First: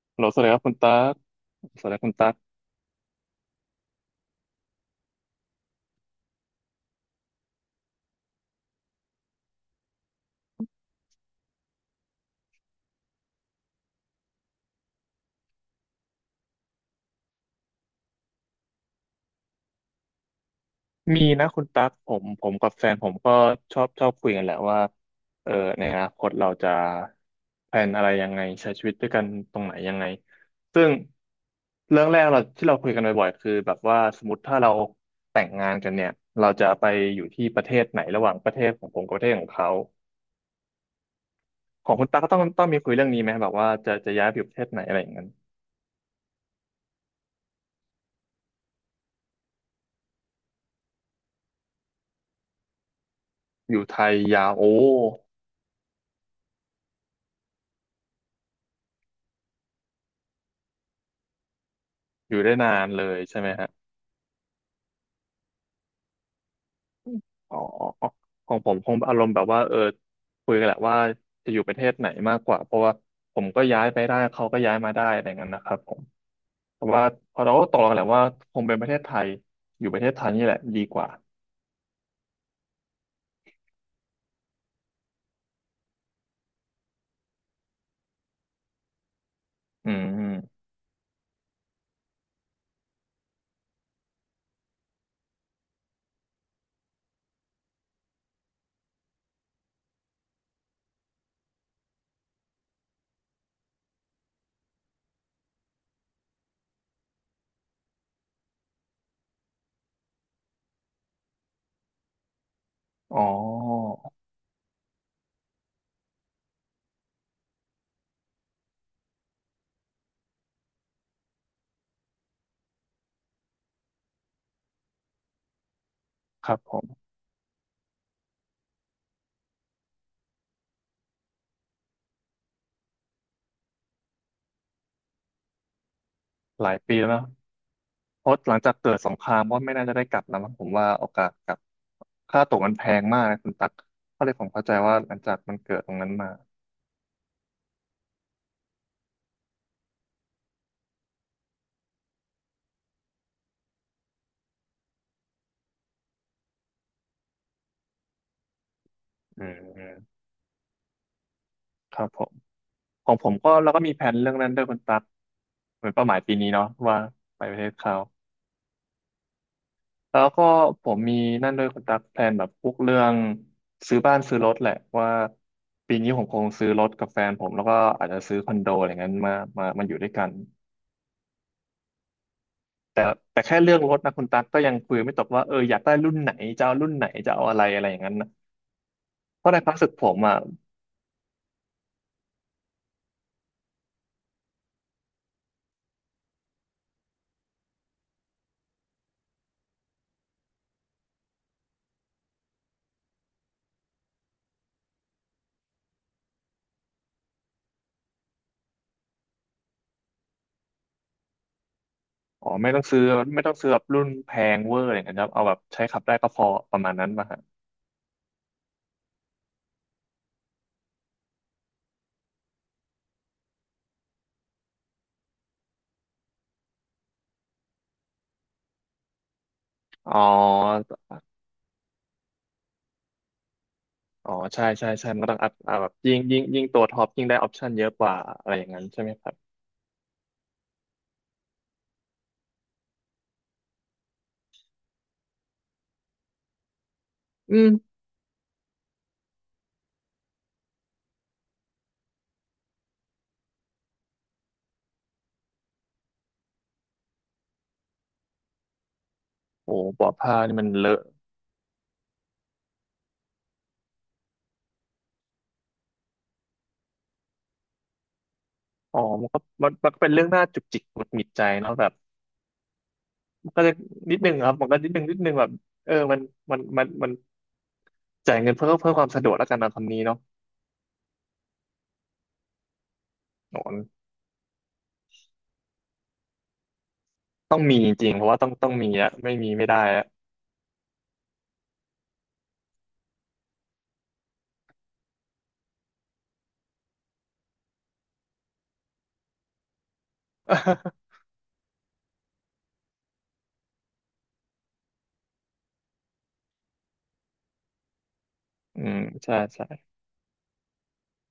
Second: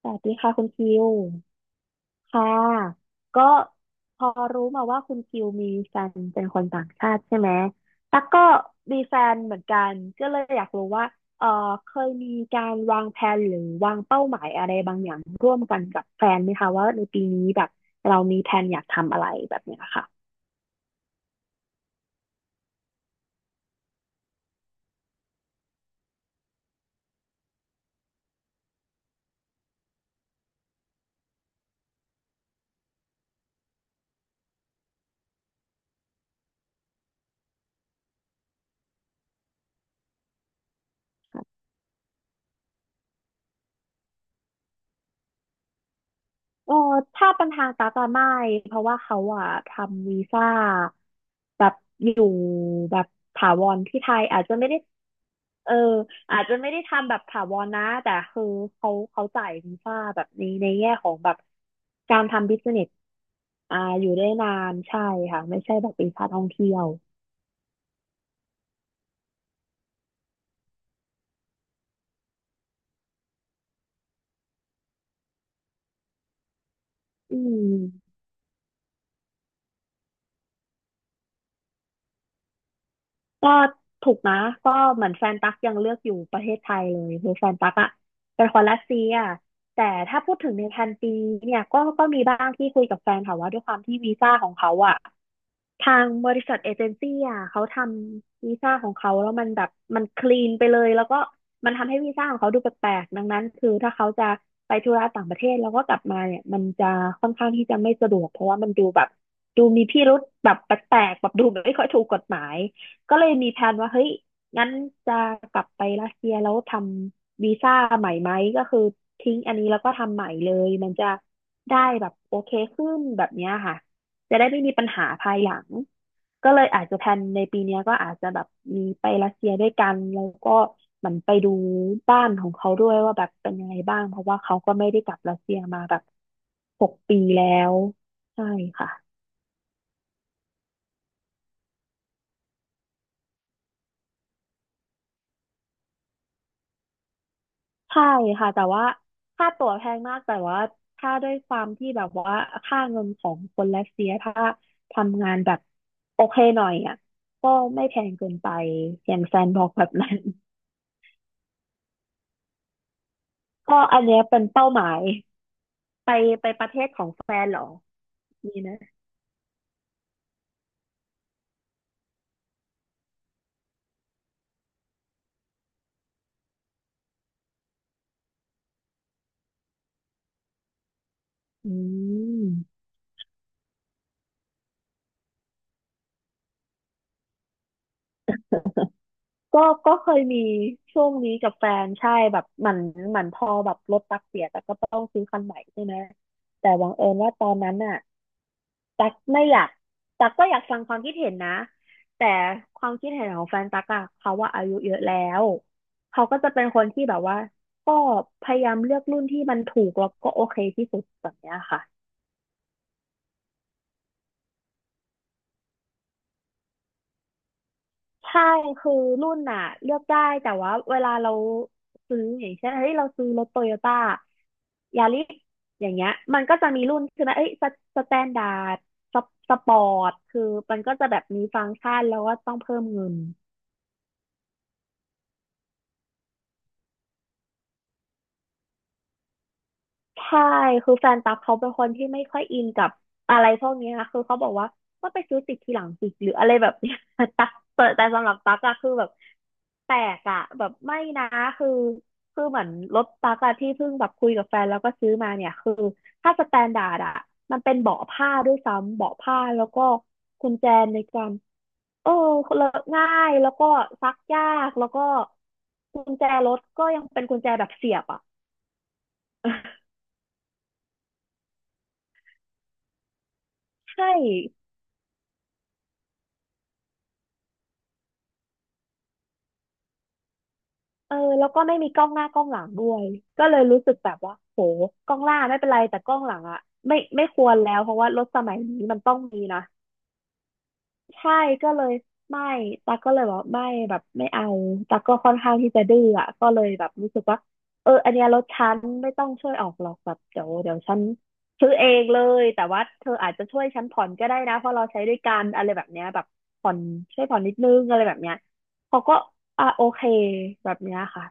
สวัฮัลสโหลดีสวัสดีค่ะครับคุณคุณตั๊คิวกสวัสดีคุณตั๊กค่ะก็พอรู้มาว่าคุณคิวมีแฟนเป็นคนต่างชาติใช่ไหมตั๊กก็มีแฟนเหมือนกันก็เลยอยากรู้ว่าเออเคยมีการวางแผนหรือวางเป้าหมายอะไรบางอย่างร่วมกันกับแฟนไหมคะว่าในปีนี้แบบเรามีแผนอยากทำอะไรแบบเนี้ยค่ะมีนะคุณตั๊กผมกับแฟนผมก็ชอบคุยกันแหละว่าเออในอนาคตเราจะแพลนอะไรยังไงใช้ชีวิตด้วยกันตรงไหนยังไงซึ่งเรื่องแรกเราที่เราคุยกันบ่อยๆคือแบบว่าสมมติถ้าเราแต่งงานกันเนี่ยเราจะไปอยู่ที่ประเทศไหนระหว่างประเทศของผมกับประเทศของเขาของคุณตั๊กก็ต้องมีคุยเรื่องนี้ไหมแบบว่าจะย้ายไปอยู่ประเทศไหนอะไรอย่างนั้นเออถ้าเป็นทางตา๊กะไม่เพราะว่าเขาอะทำวีซ่าแบบอยู่แบบถาวอรยู่ไทที่ไทยยยาอาจวจะโอ้ไม่ได้ เอออาจจะไม่ได้ทำแบบถาวรนะแต่คือเขาจ่ายวีซ่าแบบนี้ในแง่ของแบบการอยู่ทำได้บิสนาเนนสเลยใช่ไหมอ่าฮะ อยู่ได้นานใช่ค่ะไม่ใช่แบบวีซ่าท่องเที่ยวอ๋อของผมคงอารมณ์แบบว่าคุยกันแหละว่าจะอยู่ประเทศไหนมากกว่าเพราะว่าผมก็ย้ายไปได้เขาก็ย้ายมาได้อะไรเงี้ยนะครับผมแต่ว่าพอือเราก็ตกลงกันแหละมว่าคงเป็นประเทศไทยอยู่ประเทศไทยนี่แหละดีกว่าก็ถูกนะก็เหมือนแฟนตั๊กยังเลือกอยู่ประเทศไทยเลยคือแฟนตั๊กอะเป็นคนรัสเซียแต่อืมถ้าอืพูมดถึงในพันปีเนี่ยก็มีบ้างที่คุยกับแฟนค่ะว่าด้วยความที่วีซ่าของเขาอะ ทางบริษัทเอเจนซี่อ่ะเขาทำวีซ่าของเขาแล้วมันแบบมันคลีนไปเลยแล้วก็มันทำให้วีซ่าของเขาดูแปลกๆดังนั้นคือถ้าเขาจะไปธุระต่างประเทศแล้วก็กลับมาเนี่ยมันจะค่อนข้างที่จะไม่สะดวกเพราะว่ามันดูแบบดูมีพิรุธแบบแปลกๆแบบดูไม่ค่อยถูกกฎหมายก็อ๋อเลยมีแผนว่าเฮ้ยงั้นจะกลับไปรัสเซียแล้วทำวีซ่าใหม่ไหมก็คือทิ้งอันนี้แล้วก็ทำใหม่เลยมันจะได้แบบโอเคขึ้นแบบเนี้ยค่ะ จะได้ไม่มีปัญหาภายหลัง คก็รับเลยผอาจจะแพมลนในปีเนี้ยก็อาจจะแบบมีไปรัสเซียด้วยกันแล้วก็เหมือนไปดูบ้านของเขาด้วยว่าแบบเป็นยังไงบ้างเพราะว่าเขาก็ไม่ได้กลับรัสเซียมาแบบหลายหกปีแล้วปีนะแล้วเพราะใช่หลังจากค่ะเกิดสงครามก็ไม่น่าจะได้กลับแล้วมั้งผมว่าโอกาสกลับค่าตั๋วมันแพงมากนะคุณตักก็เลยผมเข้าใจว่าหลังจากมันเกิดตรงนั้นมาใช่ค่ะแต่ว่าค่าตั๋วแพงมากแต่ว่าถ้าด้วยความที่แบบว่าค่าเงินของคนรัสเซียถ้าทำงานแบบโอเคหน่อยอ่ะก็ไม่แพงเกินไปอย่างแซอืนมบอกอืแบบมนั้นครับผม ของผมก็เราก็ก็มีอัแผนนเนี้ยเรื่องเป็นนั้นด้วยเป้าคุณหมาตั๊ย กเหมือนเป้าไปหมายปีไปนี้ปเนาะระเทศว่าของแฟไปนปเหระรอ เทศเขามีนะแล้วก็ผมมีนั่นด้วยคุณตั๊กแผนแบบพวกเรื่องซื้อบ้านซื้อรถแหละว่าปีนี้ผมคงซื้อรถกับแฟนผมแล้วก็อาจจะซื้อคอนโดอะไรเงี้ยมาอยู่ด้วยกันอืมแต่แต่แค่เรื่องรถนะคุณตั๊กก็ยังคุยไม่ตกว่าอยากได้รุ่นไหนจะเอารุ่นไหนจะเอาอะไรอะไรอย่างนั้นนะเพราะในก็ความรู้สึกก็ผเคมยอ่ะมีช่วงนี้กับแฟนใช่แบบเหมือนพอแบบรถตักเสียแต่ก็ต้องซื้อคันใหม่ใช่ไหมแต่บังเอิญว่าตอนนั้นน่ะตักไม่อยากตักก็อยากฟังความคิดเห็นนะแต่ความคิดเห็นของแฟนตักอะเขาว่าอายุเยอะแล้วเขาก็จะเป็นคนที่แบบว่าก็พยายามเลือกรุ่นที่มันถูกแล้วก็โอเคที่สุดแบบเนี้ยค่ะ อ๋อไม่ต้องซื้อแบบรุ่นแพงเวอร์อะไรอย่างเงี้ยครับเอาแบบใช้ขับได้ก็พอประมาณนั้นมาฮะใช่คือรุ่นน่ะเลือกได้แต่ว่าเวลาเราซื้ออย่างเช่นเฮ้ยเราซื้อรถโตโยต้ายาริสอย่างเงี้ยมันก็จะมีรุ่นใช่ไหมเอ้ยสสแตนดาร์ดสปอร์อ๋ตอ คือมันก็จะแบบมีฟังก์ชันแล้วก็ต้องเพิ่มเงิน อ๋อใช่ใช่ใช่มันก็ต้องอัพแบบยิ่งตัวท็อปยิ่งได้ออปชันเยอะกว่าอะไรอย่างนั้นใช่ไหมครับใช่คือแฟนตั๊กเขาเป็นคนที่ไม่ค่อยอินกับอะไรพวกเนี้ยคือเขาบอกว่าก็ไปซื้อติดทีหลังสิหรืออะไรแบบเนี้ย ตั๊กอืแต่มแต่สำหรับตั๊กอะคือแบบแปลกอะแบบไม่นะคือคือเหมือนรถตั๊กอะที่เพิ่งแบบคุยกับแฟนแล้วก็ซื้อมาเนี่ยคือถ้าสแตนดาร์ดอะมันเป็นเบาะผ้าด้วยซ้ำเบาะผ้าแล้วโอ้ก็ปอผ้ากุนี่ญมัแจนเลในอะการเออเลอะง่ายแล้วก็ซักยากแล้วก็กุญแจรถก็ยังเป็นกุญแจแบบเสียบอ่ะ อ๋อมันก็เป็นเรื่องน่าจุกจิกหงุดหงิดใจเนาะแบบมันก็จะ ใช่ นิดนึงครับมันก็นิดนึงแบบเออมันมันมันจ่ายเงินเพื่อความสะดวกแล้วกันนะคำนี้เนาะเออแล้วก็ไม่มีกล้องหน้ากล้องหลังด้วยก็โอเลยรู้สึก้แบบว่าโหกล้องหน้าไม่เป็นไรแต่กล้องหลังอะไม่ควต้รองแล้มีวจเพราะว่าริงๆรเพถราะว่าสต้องมัยต้องนี้มีมันอะต้องไม่มีมีนะไม่ได้อะ ใช่ก็เลยไม่ตาก็เลยบอกไม่แบบไม่เอาตาก็ค่อนข้างที่จะดื้ออะก็เลยแบบรู้สึกว่าเอออันเนี้ยรถฉันไม่ต้องช่วยออกหรอกแบบเดี๋ยวฉัน ซื้อเองเลยแต่ว่าเธออาจจะช่วยฉันผ่อนก็ได้นะเพราะเราใช้ด้วยกันอะไรแบบเนี้ยแบบผ่อนช่วยผ่อนนิดนึงอะไรแบบเนี้ยอืมเขาก็ใช่ใช่ อ่ะโอเคแบบเนี้ยค่ะ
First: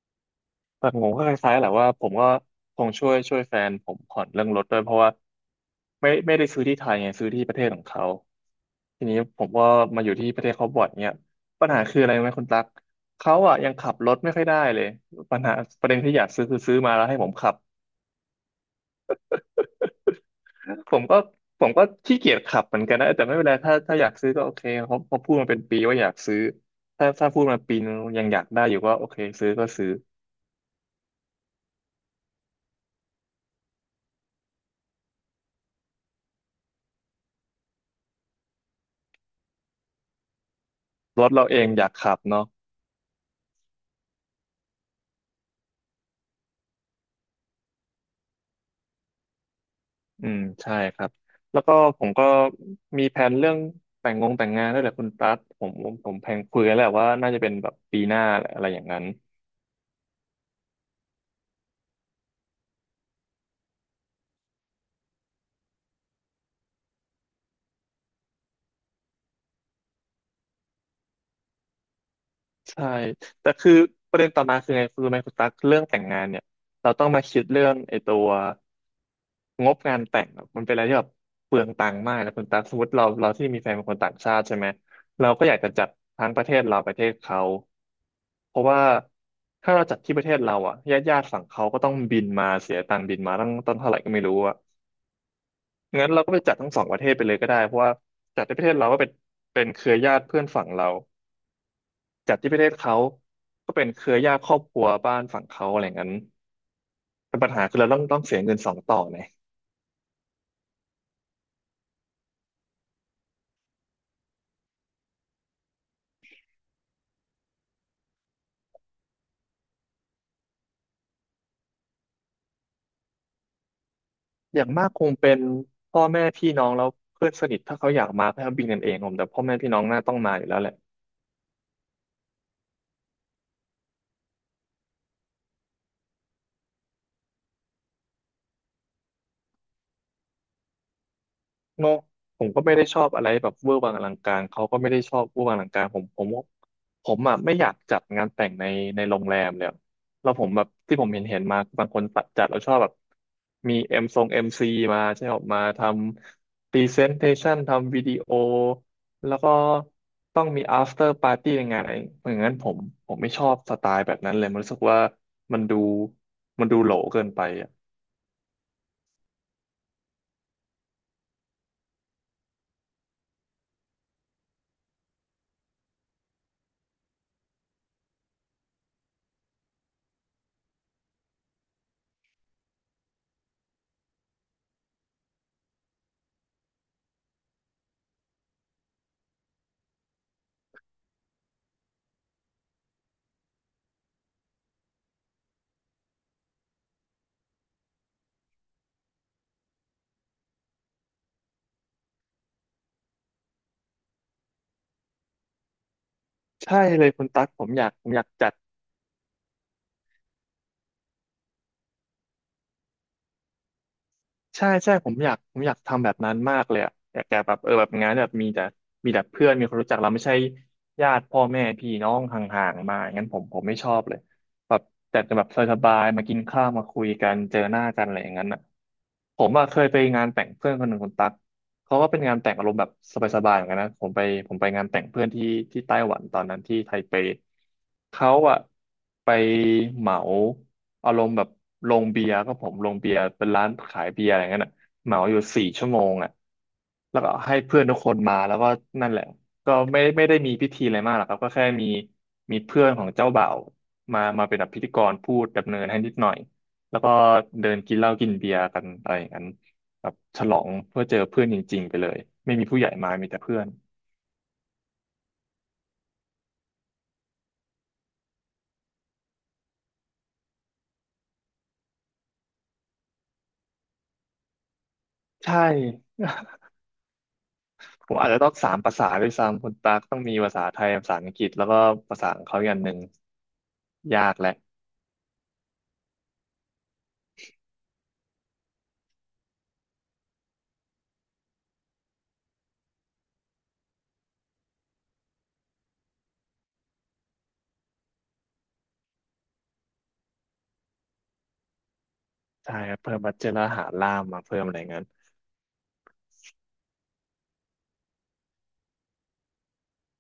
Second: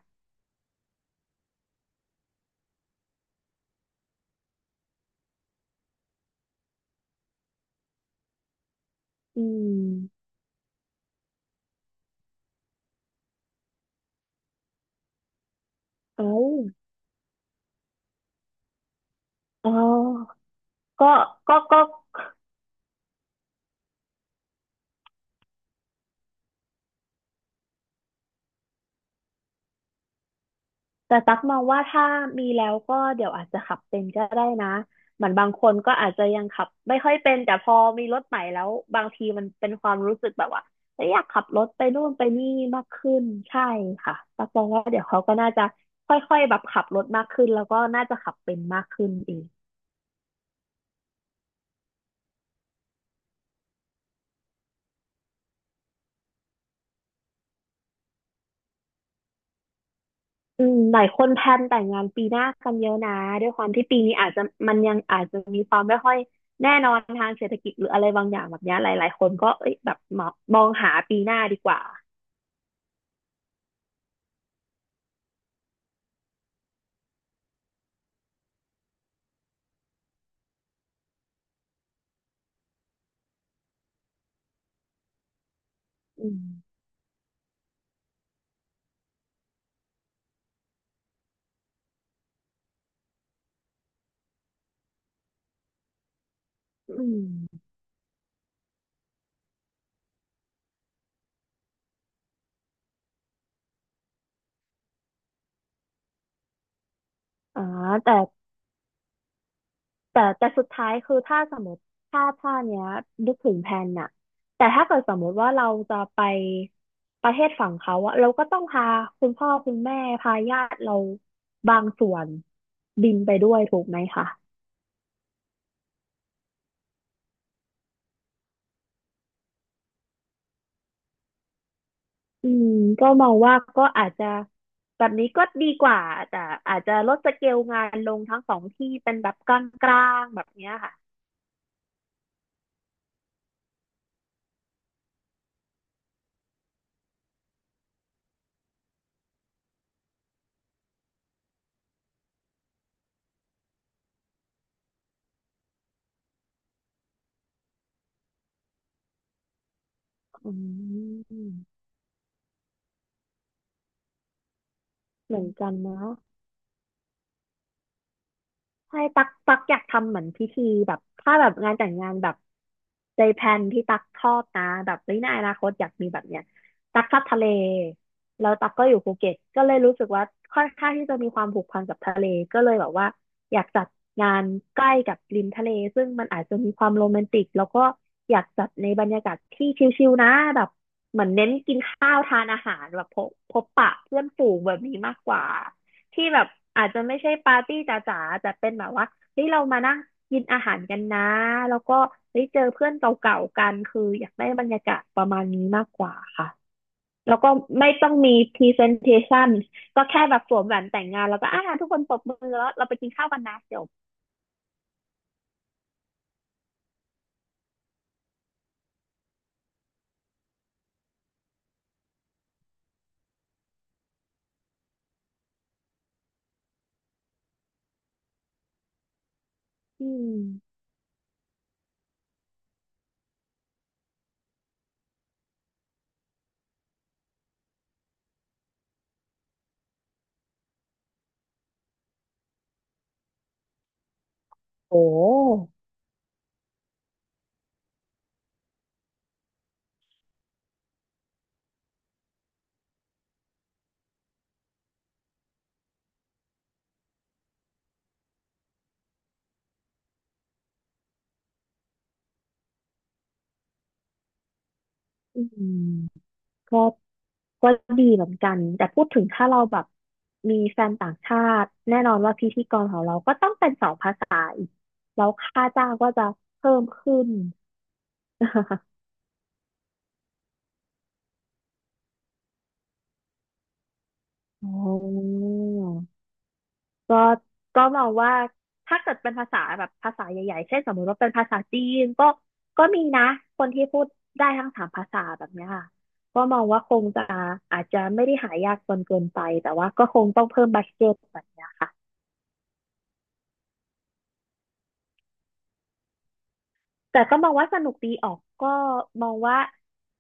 แต่ผมก็คล้ายๆแหละว่าผมก็คงช่วยแฟนผมผ่อนเรื่องรถด้วยเพราะว่าไม่ได้ซื้อที่ไทยไงซื้อที่ประเทศของเขาทีนี้ผอืมก็มาอยู่มที่ประเทศเขาบ่อยเนี่ยปัญหาคืออะไรรู้ไหมคุณตั๊กเขาอ่ะยังขับรถไม่ค่อยได้เลยปัญหาประเด็นที่อยาเอากซื้อคือซื้อมาแล้วให้ผมขับอ๋อผมก็ก็ก็ผมก็ก็ขี้เกียจขับเหมือนกันนะแต่ไม่เป็นไรถ้าอยากซื้อก็โอเคเขาพูดมาเป็นปีว่าอยากซื้อถ้าพูดมาปีนึงยังอยากได้อยู่ก็โอเคซื้อก็ซื้อแต่ตักมองว่าถ้ามีแล้วก็เดี๋ยวอาจจะขับเป็นก็ได้นะเหมือนบางคนก็อาจจะยังขับไม่ค่อยเป็นแต่พอมีรถใหม่แล้วบางทีมันเป็นความรู้สึกแบบว่าเอ้ยอรยากถขัเราบเอรงถอไปยากนู่นขับไปเนาะ นี่มากขึ้นใช่ค่ะตักมองว่าเดี๋ยวเขาก็น่าจะค่อยๆแบบขับรถมากขึ้นแล้วก็น่าจะขับเป็นมากขึ้นเอง อืมใช่ครับแล้วก็ผมก็มีแผนเรื่องแต่งงานด้วยแหละคุณตั๊ดผมแพลนคุยกันแล้วแหละว่าน่าจะเป็นแบบปีหน้าแหละอะไรอย่างนั้นอืมหลายคนแพลนแต่งงานปีหน้ากันเยอะนะด้วยความที่ปีนี้อาจจะมันยังอาจจะมีความไม่ค่อยแน่นอนทางเศรษฐกิจหรืออะไรบางอย่างแบบเนี้ยหลายๆคนก็เอ้ยแบบมองหาปีหน้าดีกว่าใช่แต่คือประเด็นต่อมาคือไงคือไหมคุณตั๊กเรื่องแต่งงานเนี่ยเราต้องมาคิดเรื่องไอ้ตัว งบงานแต่งอะมันเป็นอะไรที่แบบเปลืองตังค์มากนะคุณตั๊กสมมติเราที่มีแฟนเป็นคนต่างชาติใช่ไหมเราก็อยากจะจัดทั้อืงปมระเทศเราประเทศเขาเพราะว่าถ้าเราจัดที่ประเทศเราอะญาติฝั่งเขาก็ต้องบินมาเสียตังค์บินมาตั้งต้นเท่าไหร่ก็ไม่รู้อะงั้นเราก็ไปจัดทั้งสองประอืเทศไปเลยก็ได้มเพราะว่าจัดที่ประเทศเราก็เป็นเครือญาติเพื่อนฝั่งเราจัดที่ประเทศเขาก็เป็นเครือญาติครอบครัวบ้านฝั่งเขาอะไรงั้นแต่ปัญหาอ่าคือเราต้องแต่ต้องเสียเงินสองต่อไง แต่สุดท้ายคือถ้าสมมติถ้าเนี้ยนึกถึงแผนน่ะแต่ถ้าเกิดสมมติว่าเราจะไปประเทศฝั่งเขาอะเราก็ต้องพาคุณพ่อคุณแม่พาญาติเราบางส่วนบินไปด้วยถูกไหมคะ อย่างมากคงเป็นพ่อแม่พี่น้องแล้วเพื่อนสนิทถ้าเขาอยากมาก็บินกันเองผมแต่พ่อแม่พี่น้องน่าต้องมาอยู่แล้วแหละ อืมก็มองว่าก็อาจจะแบบนี้ก็ดีกว่าแต่อาจจะลดสเกลงานลงทั้งสองที่เป็นแบบกลางๆแบบเนี้ยค่ะเนาะผมก็ไม่ได้ชอบอะไรแบบเวอร์วังอลังการเขาก็ไม่ได้ชอบเวอร์วังอลังการผมอ่ะไม่อยากจัดงานแต่งในโรงแรมเลยแล้วผมแบบที่ผมเห็นมาบางคนจัดแล้วชอบแบบมีเอ็มซีมาใช่ไหมออกมาทำพรีเซนเทชันทำวิดีโอแล้วก็ต้องอืมี after party ในงานมอะไรอย่างนั้นผมไม่ชอบสไตล์แบบนั้นเลยมันรู้สึกว่าเหมือนมันกันดูเนาะ มันดูโหลเกินไปอ่ะใช่ตักอยากทำเหมือนพิธีแบบถ้าแบบงานแต่งงานแบบใจแพลนที่ตักชอบนะแบบเฮ้ยในอนาคตอยากมีแบบเนี้ยตักชอบทะเลแล้วตักก็อยู่ภูเก็ตก็เลยรู้สึกว่าค่อนข้างที่จะมีความผูกพันกับทะเลก็เลยแบบว่าอยากจัดงานใกล้กับริมทะเลซึ่งมันอาจจะมีความโรแมนติกแล้วก็อยากจัดในบรรยากาศที่ชิลๆนะแบบเหมือนเน้นกินข้าวทานอาหารแบบพบปะเพื่อนฝูงแบบนี้มากกว่า ที่แบบอาจจะไม่ใช่ปาร์ตี้จ๋าๆแต่เป็นแบบว่าเฮ้ยเรามานั่งกินอาหารกันนะ แล้วก็เฮ้ยเจอเพื่อนเก่าๆกันคืออยากได้บรรยากาศประมาณนี้มากกว่าค่ะใช่เลยคุณแล้วตั๊กก็ผมอยาไม่กผต้มองอยากมี จัด presentation ก็แค่แบบสวมแหวนแต่งงานแล้วก็อ่าทุกคนปรบมือแล้วเราไปกินข้าวกันนะจบใช่ใช่ผมอยากทำแบบนั้นมากเลยอะอยากแต่แบบเออแบบงานแบบมีแต่เพื่อนมีคนรู้จักเราไม่ใช่ญาติพ่อแม่พี่น้องห่างๆมางั้นผมไม่ชอบเลย แบบแต่จะแบบสบายๆมากินข้าวมาคุยกันเจอหน้ากันอะไรอย่างนั้นอ่ะผมอ่ะเคยไปอืงานมแต่งเพื่อนคนหนึ่งคนตักเขาก็เป็นงานแต่งอารมณ์แบบสบายๆเหมือนกันนะผมไปงานแต่งเพื่อนที่ไต้หวันตอนนั้นที่ไทเปเขาอ่ะไปเหมาอารมณ์แบบโรงเบียร์ก็ผมโรงเบียร์เป็นร้านขายเบียร์อะไรอย่างนั้ยนอ่ะโอเหมาอยู่สี่้ชั่วโมงอ่ะแล้วก็ให้เพื่อนทุกคนมาแล้วก็นั่นแหละก็ไม่ได้มีพิธีอะไรมากหรอกครับก็แค่มีเพื่อนของเจ้าบ่าว มาเป็นแบบพิธีกรพูดดำเนินให้นิดหน่อย แล้วก็เดินกินเหล้ากินเบียร์กันอะไรอย่างนั้นแบบฉลองเพื่อเจอเพื่อนจริงๆไปเลยไม่มีผู้ใหญ่มา มีแต่เพื่อนอืม ก็ก็ดีเหมือนกัน แต่พูดถึงถ้าเราแบบมีแฟนต่างชาติแน่นอนว่าพิธีกรของเราก็ต้องเป็นสองภาษาอีกแล้วใช่ ค่าจ้างก็จะ เพิ่มขึ้น ผมอาจจะต้องสาม ภาษาด้วยซ้ำคุณตากต้องมีภาษาไทยภาษาอังกฤษแล้วก็ภาษาของเขาอีกอันหนึ่งยากแหละอ๋อก็ก็มองว่าถ้าเกิดเป็นภาษาแบบภาษาใหญ่ๆเช่นสมมติว่าเป็นภาษาจีนก็มีนะคนที่พูดได้ทั้งสามภาษาแบบเนี้ยค่ะก็มองว่าคงจะอาจจะไม่ได้หายากจนเกินไปแต่ว่าก็คงต้องเพิ่มบัดเจ็ตแบบเนี้ยค่ะ ใช่ครับเพิ่มบัดเจ็ตแล้วหาล่ามมาเพิ่มอะไรอย่างนั้นแต่ก็มองว่าสนุกดีออกก็มองว่า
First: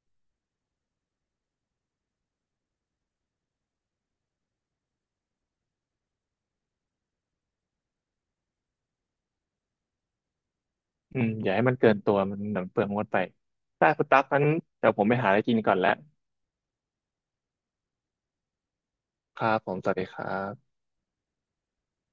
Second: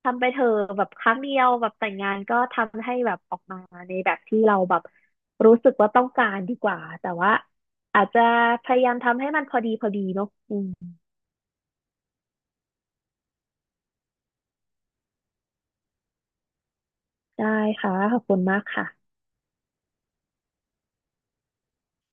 ทำไปเถอะแบบครั้งเดียวแบบแต่งงานก็ทำให้แบบออกมาในแบบที่เราแบบรู้สึกว่าต้องการดีกว่าแต่ว่าอาจจะพยายามทำให้มันพอดีเนาะอืมอืมอย่าให้มันเกินตัวมันหนังเปลืองงดไปได้คุณตั๊กงั้นเดี๋ยวผมไปหาอะไรกินก่อนแล้วได้ค่ะขอบคุณมากค่ะครับผมสวัสดีครับ